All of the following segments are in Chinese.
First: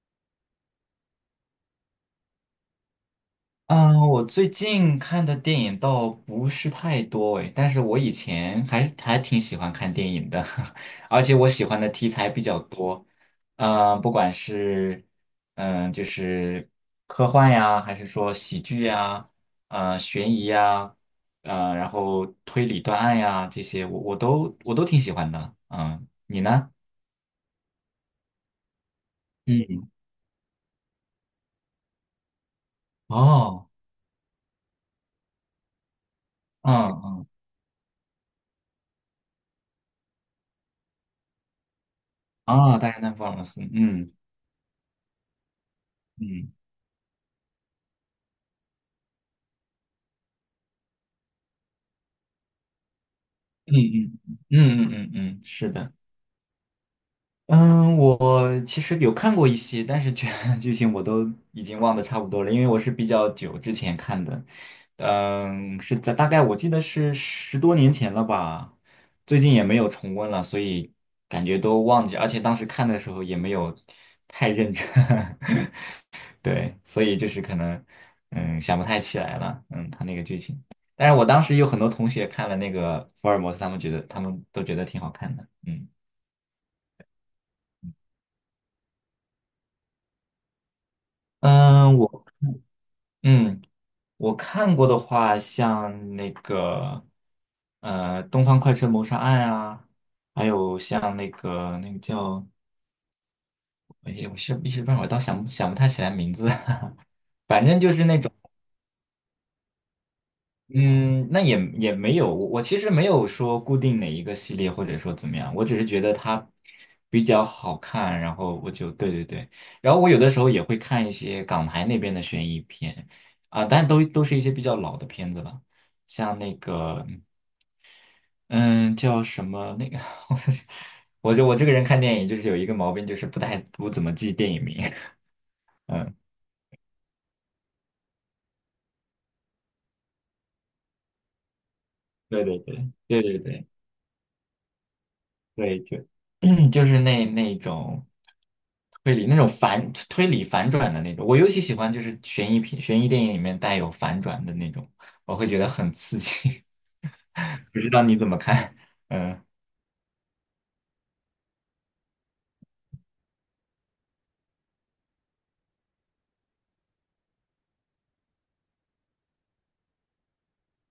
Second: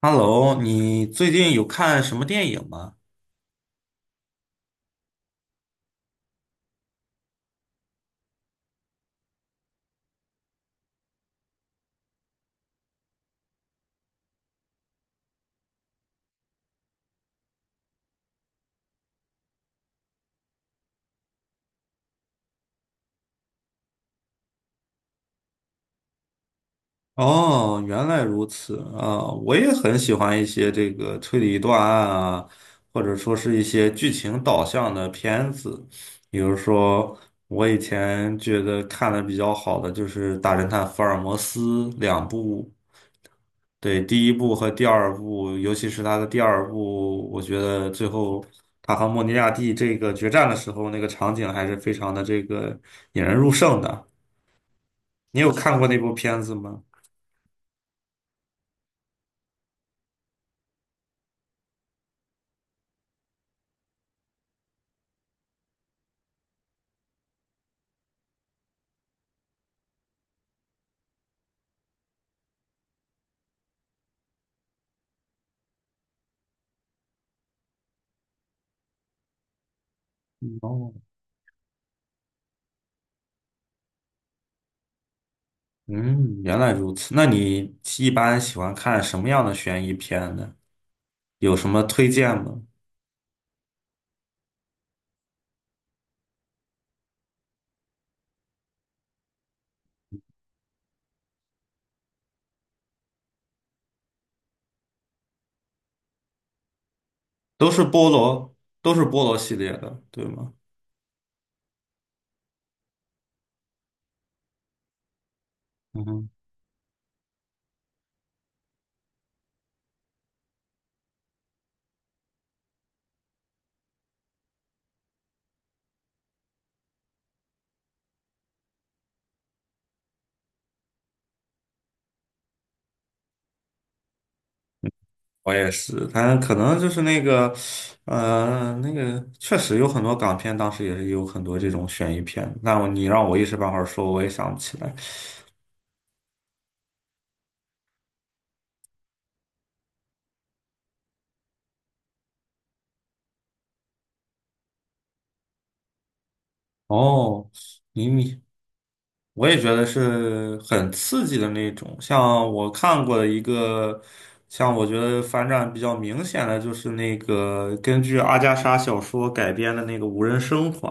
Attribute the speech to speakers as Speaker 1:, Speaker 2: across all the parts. Speaker 1: Hello，你最近有看什么电影吗？
Speaker 2: 嗯，我最近看的电影倒不是太多诶，但是我以前还挺喜欢看电影的。而且我喜欢的题材比较多。嗯，不管是嗯就是科幻呀，还是说喜剧呀，悬疑呀，然后推理断案呀这些，我都挺喜欢的。嗯，你呢？
Speaker 1: 哦，原来如此啊，我也
Speaker 2: 嗯，
Speaker 1: 很喜欢一些这个推理断案啊，或者说是一
Speaker 2: 哦，
Speaker 1: 些剧情导向的片子。比如
Speaker 2: 嗯
Speaker 1: 说，
Speaker 2: 嗯，
Speaker 1: 我以前觉得看的比较好的就是《大侦探福尔摩斯》两部，
Speaker 2: 啊，大家那福尔摩斯，
Speaker 1: 对，
Speaker 2: 嗯
Speaker 1: 第一部和第二部，尤其是他的第
Speaker 2: 嗯。
Speaker 1: 二部，我觉得最后他和莫尼亚蒂这个决战的时候，那个场景还是非常的这个引人入
Speaker 2: 嗯
Speaker 1: 胜的。
Speaker 2: 嗯嗯嗯嗯
Speaker 1: 你
Speaker 2: 嗯，
Speaker 1: 有
Speaker 2: 是
Speaker 1: 看过
Speaker 2: 的。
Speaker 1: 那部片子吗？
Speaker 2: 嗯，我其实有看过一些，但是剧情我都已经忘得差不多了，因为我是比较久之前看的。嗯，是在大概我记得是十多年前了吧，最近也没有重温了，所以感觉都忘记，而且当时看的时候也没有太认真。对，所以就是可能，嗯，想不太起来了，嗯，他那个剧情。
Speaker 1: 哦，
Speaker 2: 但是我当时有很多同学看了那个福尔摩斯，他们都觉得挺好看的。嗯
Speaker 1: 嗯，原来如此。那你一般喜欢看什么样的悬疑片呢？有什么
Speaker 2: 嗯，
Speaker 1: 推
Speaker 2: 我
Speaker 1: 荐吗？
Speaker 2: 嗯，我看过的话，像那个《东方快车谋杀案》啊，还有像那个叫，哎呀，我是一时半会儿倒想不太起来名字。反
Speaker 1: 都
Speaker 2: 正
Speaker 1: 是
Speaker 2: 就是
Speaker 1: 菠
Speaker 2: 那种。
Speaker 1: 萝，都是菠萝系列的，对吗？
Speaker 2: 嗯，那也没有，我其实没有说固定哪一个系列，或者说怎么样，我只是觉
Speaker 1: 嗯
Speaker 2: 得
Speaker 1: 哼，
Speaker 2: 它比较好看，然后我就对对对，然后我有的时候也会看一些港台那边的悬疑片啊，但都是一些比较老的片子了。像那个嗯叫什么那个，我这个人看电影就是有一个毛病，就是不怎么记电影名。
Speaker 1: 我也 是，
Speaker 2: 嗯，
Speaker 1: 但可能就是那个，那个确实有很多港片，当时也是有很多这种悬疑
Speaker 2: 对
Speaker 1: 片。
Speaker 2: 对
Speaker 1: 那我
Speaker 2: 对
Speaker 1: 你
Speaker 2: 对
Speaker 1: 让我
Speaker 2: 对
Speaker 1: 一时
Speaker 2: 对。
Speaker 1: 半会儿说，我也想不起来。
Speaker 2: 对，就 就是那种推理，那种反推理反转的那种。我尤其喜欢就是悬疑片、悬疑电影里面带有反转的那种，我会觉得很刺激。
Speaker 1: 哦，
Speaker 2: 不知道
Speaker 1: 你
Speaker 2: 你怎么
Speaker 1: 你。
Speaker 2: 看？嗯
Speaker 1: 我也觉得是很刺激的那种。像我看过的一个，像我觉得反转比较明显的，就是那个根据阿加莎小说改编的那个《无人生还》。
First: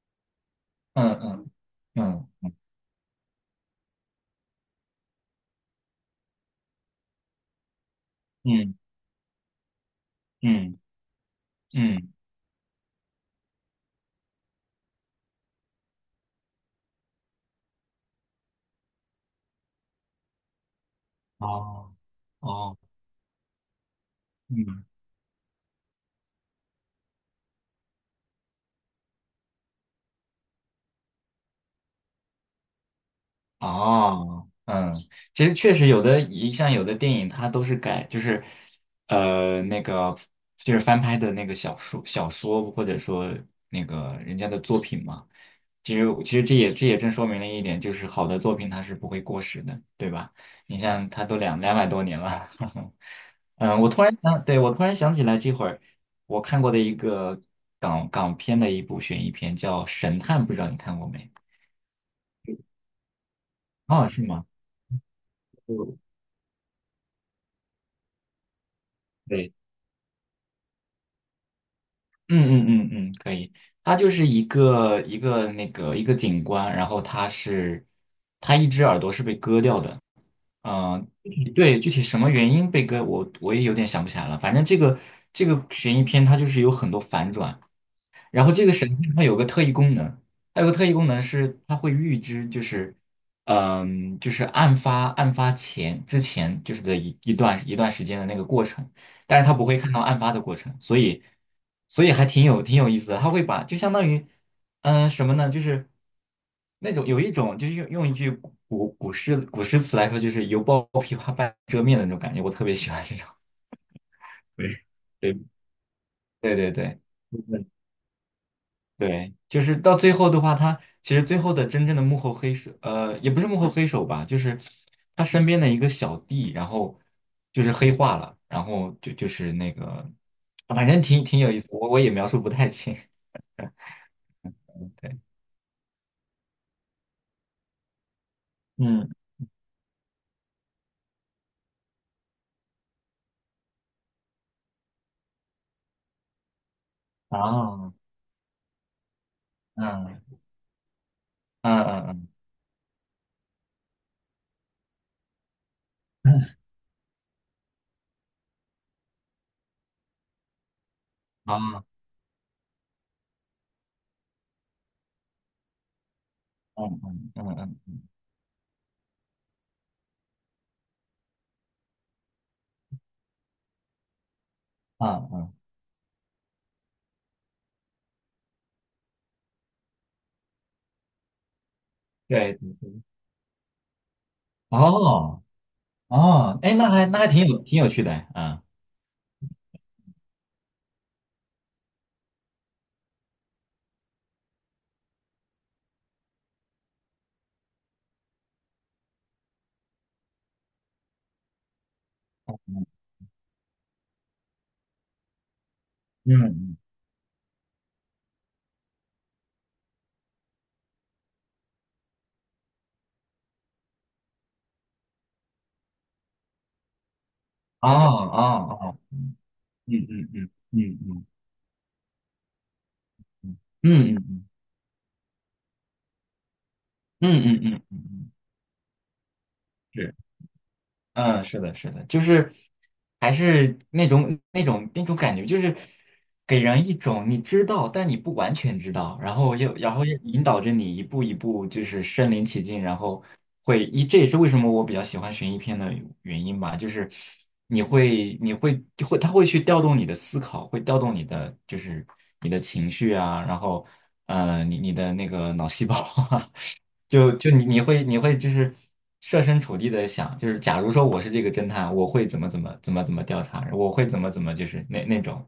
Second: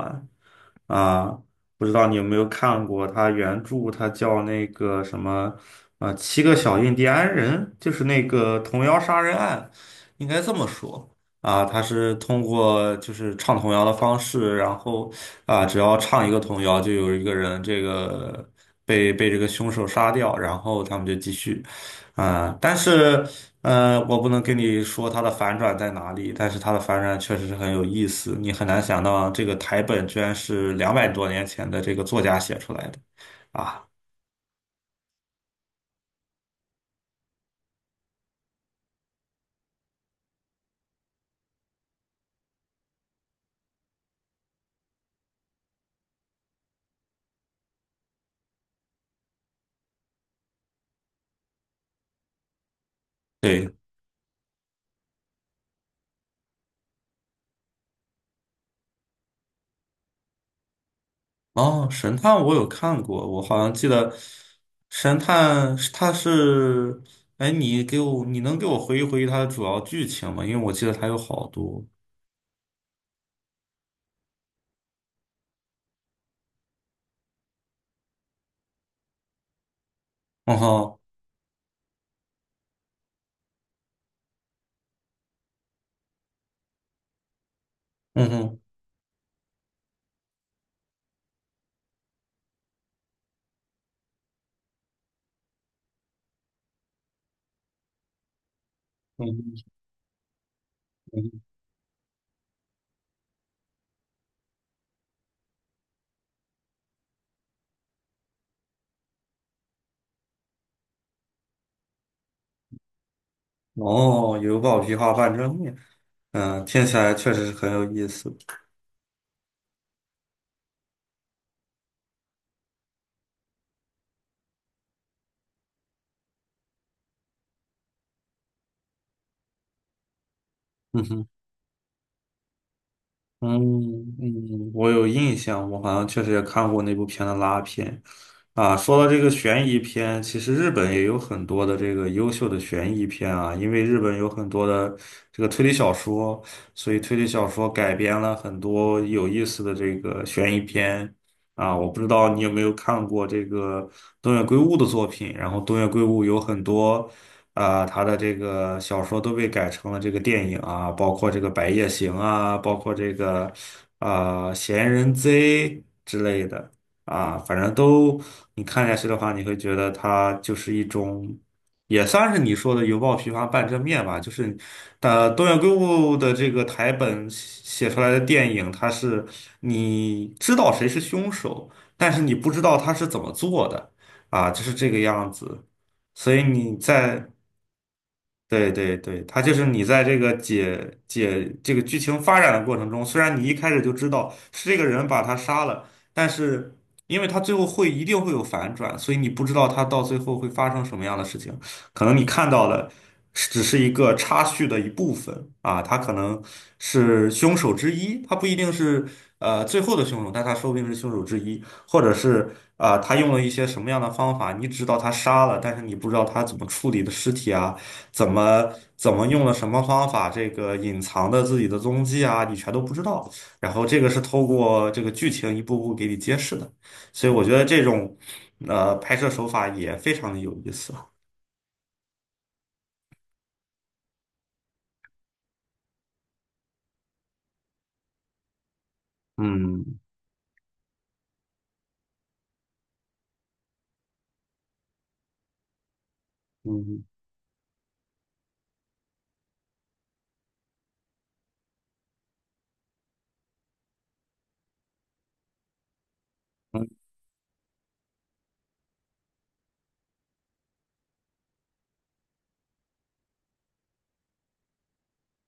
Speaker 1: 啊，
Speaker 2: 嗯
Speaker 1: 不知道你有
Speaker 2: 嗯
Speaker 1: 没有
Speaker 2: 嗯
Speaker 1: 看过他原著，他叫那个什么，七个小印第安人，就是那个
Speaker 2: 嗯
Speaker 1: 童谣杀人案，应该这么
Speaker 2: 嗯
Speaker 1: 说啊。他
Speaker 2: 嗯。
Speaker 1: 是通过就是唱童谣的方式，然后啊，只要唱一个童谣，就有一个人这个被这个凶手杀掉，然后他们就继续
Speaker 2: 哦
Speaker 1: 啊。但
Speaker 2: 哦，
Speaker 1: 是我不能跟你
Speaker 2: 嗯
Speaker 1: 说它的反转在哪里，但是它的反转确实是很有意思。你很难想到这个台本居然是200多年前的这个作家写出来的啊！
Speaker 2: 哦。嗯，其实确实有的，像有的电影它都是改，就是呃那个就是翻拍的那个小说，或者说那个人家的作品嘛。其实这也正说明了一点，就是好的作品它是不会过时的，对吧？你像它都两百多年了。
Speaker 1: 对，
Speaker 2: 嗯，我突然想，对，我突然想起来，这会儿我看过的一个港片的一部悬疑片叫《神探》，不知道你看过没？
Speaker 1: 哦，神探我有看过，我好像记
Speaker 2: 哦，
Speaker 1: 得
Speaker 2: 是吗？
Speaker 1: 神探是它是，哎，你能给我回忆回忆它的
Speaker 2: 对。
Speaker 1: 主要剧情吗？因为我记得它有好多。
Speaker 2: 嗯嗯嗯嗯，可以。它就是一个景观，然后他一只耳朵是被割掉的。
Speaker 1: 嗯哼，
Speaker 2: 嗯、对，具体什么原因被割，我也有点想不起来了。反正这个悬疑片它就是有很多反转，
Speaker 1: 嗯
Speaker 2: 然后
Speaker 1: 哼，
Speaker 2: 这个神仙它有个特异功能。它有个特异功能是它会预知，就是，嗯，就是案发前之前就是的一段一段时间的那个过程，
Speaker 1: 嗯
Speaker 2: 但是它
Speaker 1: 哼，
Speaker 2: 不会看到案发的过程，所
Speaker 1: 嗯
Speaker 2: 以
Speaker 1: 哼。
Speaker 2: 所以还挺有意思的。它会把就相当于，嗯，什么呢？就是那种有一种就是用一句古诗词来说，就是犹抱 琵琶半遮面的那种感觉，我特别喜欢这种。
Speaker 1: 哦，有宝
Speaker 2: 对，
Speaker 1: 皮画
Speaker 2: 对
Speaker 1: 半遮面，
Speaker 2: 对
Speaker 1: 嗯，
Speaker 2: 对
Speaker 1: 听起
Speaker 2: 对。
Speaker 1: 来确实是很有意思。
Speaker 2: 对，就是到最后的话，他其实最后的真正的幕后黑手，也不是幕后黑手吧，就是他身边的一个小弟，然后就是黑化了，然后就是那个。反正
Speaker 1: 嗯哼。
Speaker 2: 挺有意思，我也描述不太清。
Speaker 1: 嗯嗯，我 有
Speaker 2: 对，
Speaker 1: 印象，我好像确实也看过那部片的拉片。啊，说到
Speaker 2: 嗯，
Speaker 1: 这个悬疑片，其实日本也有很多的这个优秀的悬疑片啊，因为日本有很多的这个推理小说，所以推理小说改
Speaker 2: 啊，
Speaker 1: 编了很多有意思的这个
Speaker 2: 嗯
Speaker 1: 悬疑片啊。
Speaker 2: 嗯
Speaker 1: 我不知
Speaker 2: 嗯嗯，
Speaker 1: 道你有没有看过这个东野圭吾的作品，然后东野圭吾有很多。啊、他的这个小说都被改成了这个电影啊，包括这个《白
Speaker 2: 啊，
Speaker 1: 夜行》啊，包括这个啊、闲人贼》之类的
Speaker 2: 嗯嗯
Speaker 1: 啊，反正
Speaker 2: 嗯嗯
Speaker 1: 都你看下去的话，你会觉得它就是一种，也算是你说的犹抱琵琶半遮面吧，就是
Speaker 2: 嗯
Speaker 1: 东
Speaker 2: 嗯，
Speaker 1: 野圭吾的这个台本写出来的电影，它是你知道谁是凶手，但是你不
Speaker 2: 对
Speaker 1: 知
Speaker 2: 对
Speaker 1: 道他
Speaker 2: 对，
Speaker 1: 是怎么做的啊，就是这个样
Speaker 2: 哦
Speaker 1: 子。所以
Speaker 2: 哦，哎，
Speaker 1: 你
Speaker 2: 那那还
Speaker 1: 在
Speaker 2: 挺有趣的，啊，
Speaker 1: 对对对，他就是你在这个解这个剧情发展的过程中，虽然你一开始就知道是这个人把他杀了，但是因为他最后一定会有反转，所以你不知道他到最后会发生什么样的事情。可能你看到的是只是一个插叙的一部分啊，他可
Speaker 2: 嗯
Speaker 1: 能
Speaker 2: 嗯，
Speaker 1: 是凶手之一，他不一定是最后的凶手，但他说不定是凶手之一，或者是啊、他用了一些什么样的方法，你知道他杀了，但是你不知道他怎么处理的尸体啊。
Speaker 2: 哦
Speaker 1: 怎么
Speaker 2: 哦哦，
Speaker 1: 怎么用了什么
Speaker 2: 嗯
Speaker 1: 方
Speaker 2: 嗯
Speaker 1: 法，这
Speaker 2: 嗯
Speaker 1: 个
Speaker 2: 嗯
Speaker 1: 隐
Speaker 2: 嗯
Speaker 1: 藏的自己的踪迹啊，你全都不知道。
Speaker 2: 嗯
Speaker 1: 然后这个
Speaker 2: 嗯嗯
Speaker 1: 是透
Speaker 2: 嗯。
Speaker 1: 过这个剧情一步步给你揭示的，所
Speaker 2: 嗯
Speaker 1: 以我觉
Speaker 2: 嗯
Speaker 1: 得
Speaker 2: 嗯嗯
Speaker 1: 这种
Speaker 2: 嗯，
Speaker 1: 拍摄手法也非
Speaker 2: 是，
Speaker 1: 常的有意思。
Speaker 2: 嗯，是的，是的。就是还是那种感觉，就是给人一种你知道，但你不完全知道，然后又
Speaker 1: 嗯
Speaker 2: 引导着你一步一步就是身临其境，然后这也是为什么我比较喜欢悬疑片的原因吧。就
Speaker 1: 嗯。
Speaker 2: 是你会你会就会它会去调动你的思考，会调动你的就是你的情绪啊，然后你的那个脑细胞 啊，就就你你会你会就是设身处地的想，就是假如说我是这个侦探，我会怎么调查，我会怎么就是那种。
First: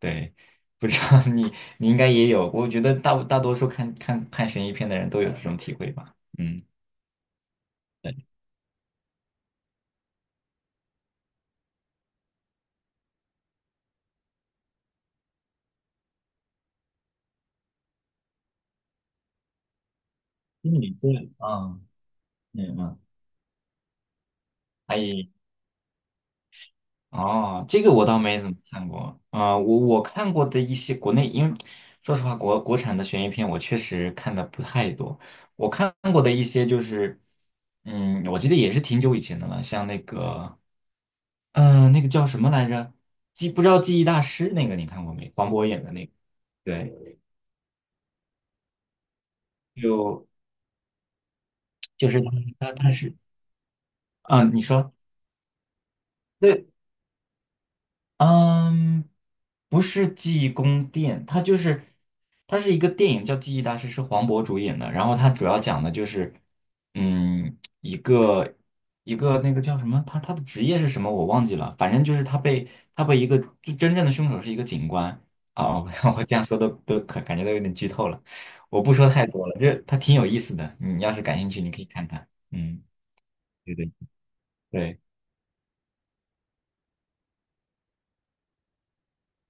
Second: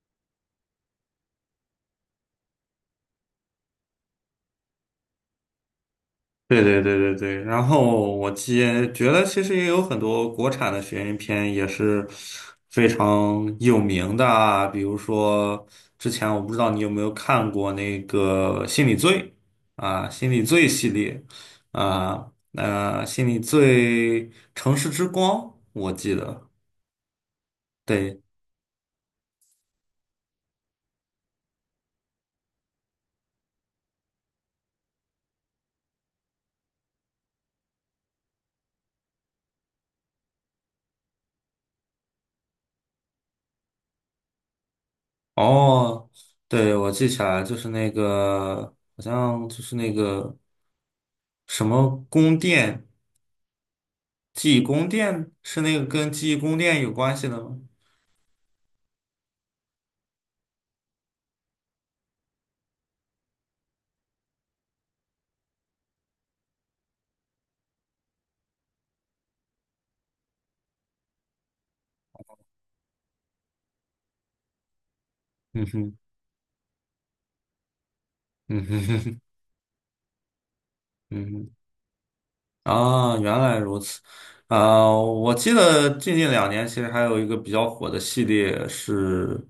Speaker 2: 对，不知道 你应该也有，我觉得大多数看悬疑片的人都有这种体会吧。嗯，
Speaker 1: 对对对对对，然
Speaker 2: 对，
Speaker 1: 后我也觉得其实也有很多国产的悬疑片也是非常有名的啊，比如说之前我不知道你有没有看过那个《心理罪》啊，《心理罪》
Speaker 2: 心
Speaker 1: 系
Speaker 2: 理作
Speaker 1: 列
Speaker 2: 用，嗯，
Speaker 1: 啊，
Speaker 2: 嗯嗯，
Speaker 1: 那《心理罪》《城市
Speaker 2: 哎，
Speaker 1: 之光》，我记得，
Speaker 2: 哦，这个我倒
Speaker 1: 对，
Speaker 2: 没怎么看过啊，我看过的一些国内，因为说实话，国产的悬疑片我确实看的不太多。我看过的一些就是，嗯，我记得也是挺久以前的了，像那个，嗯、那个叫什么来着？不知道记忆大师那个你看过没？黄渤演的那
Speaker 1: 哦，
Speaker 2: 个，
Speaker 1: 对，我记
Speaker 2: 对，
Speaker 1: 起来就是那个好像就是那
Speaker 2: 就
Speaker 1: 个什么
Speaker 2: 就是
Speaker 1: 宫殿。
Speaker 2: 他是，嗯，
Speaker 1: 记忆
Speaker 2: 你
Speaker 1: 宫
Speaker 2: 说。
Speaker 1: 殿是那个跟记忆宫
Speaker 2: 对。
Speaker 1: 殿有关系的吗？
Speaker 2: 嗯，不是记忆宫殿，它是一个电影叫《记忆大师》，是黄渤主演的。然后它主要讲的就是，嗯，一个那个叫什么，他的职业是什么我忘记了，反正就是他被一个，就真正的凶手是一个警官
Speaker 1: 嗯
Speaker 2: 啊。我
Speaker 1: 哼，
Speaker 2: 我这样说都都可感觉都有点剧透了，
Speaker 1: 嗯
Speaker 2: 我
Speaker 1: 哼
Speaker 2: 不
Speaker 1: 哼
Speaker 2: 说
Speaker 1: 哼，
Speaker 2: 太多了，这它挺有意思的，你 要是感兴
Speaker 1: 嗯
Speaker 2: 趣，你可以看看。
Speaker 1: 哼，
Speaker 2: 嗯，
Speaker 1: 啊，原来
Speaker 2: 对
Speaker 1: 如
Speaker 2: 对
Speaker 1: 此。啊，
Speaker 2: 对，
Speaker 1: 我记得最近2年其实还有一个比较火的系列是，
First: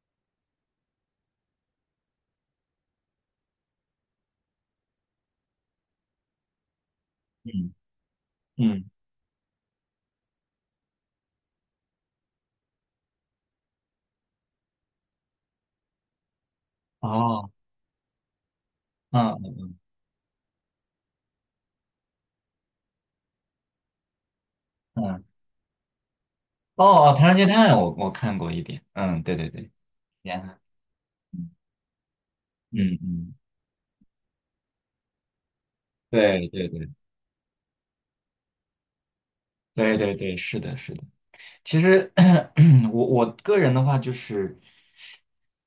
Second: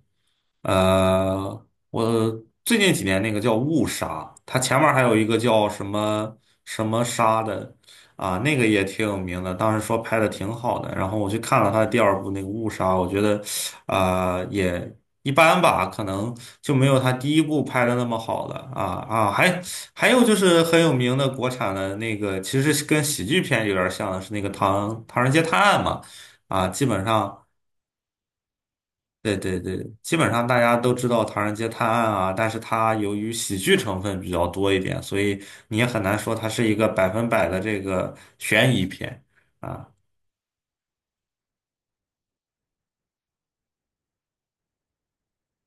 Speaker 1: 我最近几年那个叫误杀，它前面还有一个叫什么什么杀的，
Speaker 2: 嗯
Speaker 1: 啊，那个也
Speaker 2: 嗯，
Speaker 1: 挺有名的，当时说拍的挺好的，然后我去看了他的第二部那个误杀，我觉得，啊、也一般吧，可能就没有他第一
Speaker 2: 哦，
Speaker 1: 部拍的那么好了啊，
Speaker 2: 嗯
Speaker 1: 还还有就是很有名的国产的那个，其实是跟喜剧片有点像的是那个唐《唐
Speaker 2: 嗯。
Speaker 1: 人街探案》嘛，啊，基本
Speaker 2: 哦，哦《唐人
Speaker 1: 上
Speaker 2: 街探案》我看过一点，嗯，
Speaker 1: 对
Speaker 2: 对对
Speaker 1: 对
Speaker 2: 对，
Speaker 1: 对，基本
Speaker 2: 天
Speaker 1: 上大
Speaker 2: 啊，
Speaker 1: 家都知道《唐
Speaker 2: 嗯
Speaker 1: 人街探案》啊，但是它
Speaker 2: 嗯
Speaker 1: 由于
Speaker 2: 嗯，
Speaker 1: 喜剧成分比较多一点，所以你也很难说它
Speaker 2: 对
Speaker 1: 是
Speaker 2: 对
Speaker 1: 一个
Speaker 2: 对
Speaker 1: 百分百的这个悬疑片。
Speaker 2: 对对对，是的，是的。其实 我个人的话，就是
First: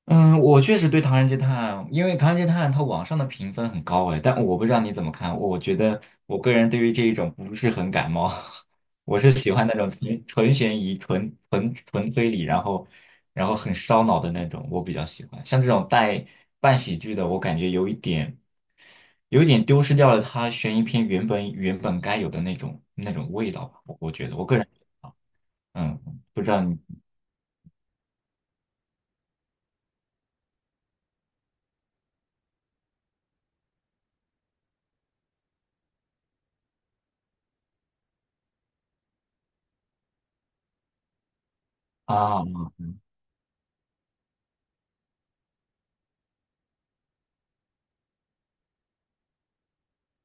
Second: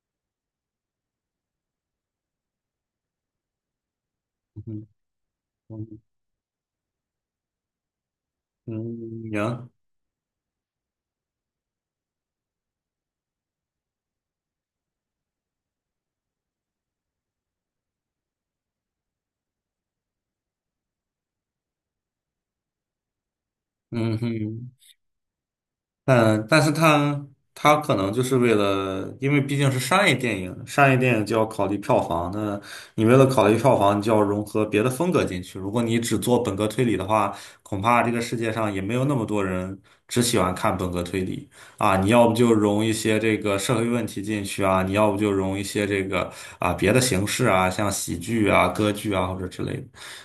Speaker 2: 嗯，我确实对《唐人街探案》，因为《唐人街探案》它网上的评分很高哎，但我不知道
Speaker 1: 嗯
Speaker 2: 你怎么看。我觉
Speaker 1: 嗯
Speaker 2: 得我个人对于这一种不是很感冒。我
Speaker 1: 嗯，
Speaker 2: 是喜欢
Speaker 1: 行，
Speaker 2: 那种纯悬疑、纯纯推理，然后很烧脑的那种，我比较喜欢。像这种带半喜剧的，我感觉有一点丢失掉了它悬疑片原本该有的那种味道吧。我
Speaker 1: 嗯
Speaker 2: 觉得我个人
Speaker 1: 哼。
Speaker 2: 嗯，不
Speaker 1: 嗯，
Speaker 2: 知
Speaker 1: 但
Speaker 2: 道
Speaker 1: 是
Speaker 2: 你
Speaker 1: 他他可能就是为了，因为毕竟是商业电影，商业电影就要考虑票房。那你为了考虑票房，你就要融合别的风格进去。如果你只做本格推理的话，恐怕这个世界上也没有那么多人只喜欢看本格推理啊。你要不
Speaker 2: 啊，
Speaker 1: 就
Speaker 2: 嗯
Speaker 1: 融一些这个社会问题进去啊，你要不就融一些这个啊别的形式啊，像喜剧啊、歌剧啊或者之类的。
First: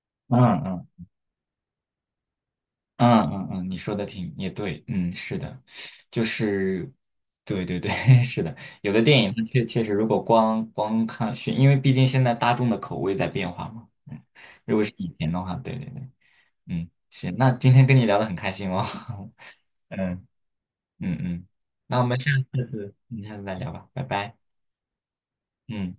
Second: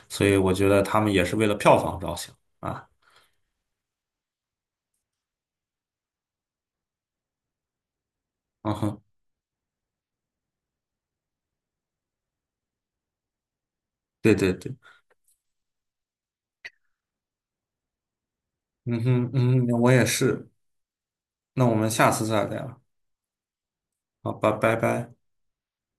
Speaker 1: 所以我觉得
Speaker 2: 嗯。
Speaker 1: 他们也是为了票房着想啊。
Speaker 2: 嗯嗯嗯，你说的也对。嗯，是的，就是，对对对，是的，
Speaker 1: 嗯
Speaker 2: 有
Speaker 1: 哼，
Speaker 2: 的电影它确实，如果光看选，因为毕竟现在大众的口味在变化嘛。嗯，
Speaker 1: 对对对。
Speaker 2: 如果是以前的话，对对对。嗯，行，那今天跟你聊的很开心哦。
Speaker 1: 嗯哼，嗯哼，我也
Speaker 2: 嗯
Speaker 1: 是。
Speaker 2: 嗯嗯，
Speaker 1: 那我们
Speaker 2: 那我
Speaker 1: 下
Speaker 2: 们
Speaker 1: 次
Speaker 2: 下
Speaker 1: 再聊。
Speaker 2: 次，再聊吧，拜
Speaker 1: 好
Speaker 2: 拜，
Speaker 1: 吧，拜拜。
Speaker 2: 嗯。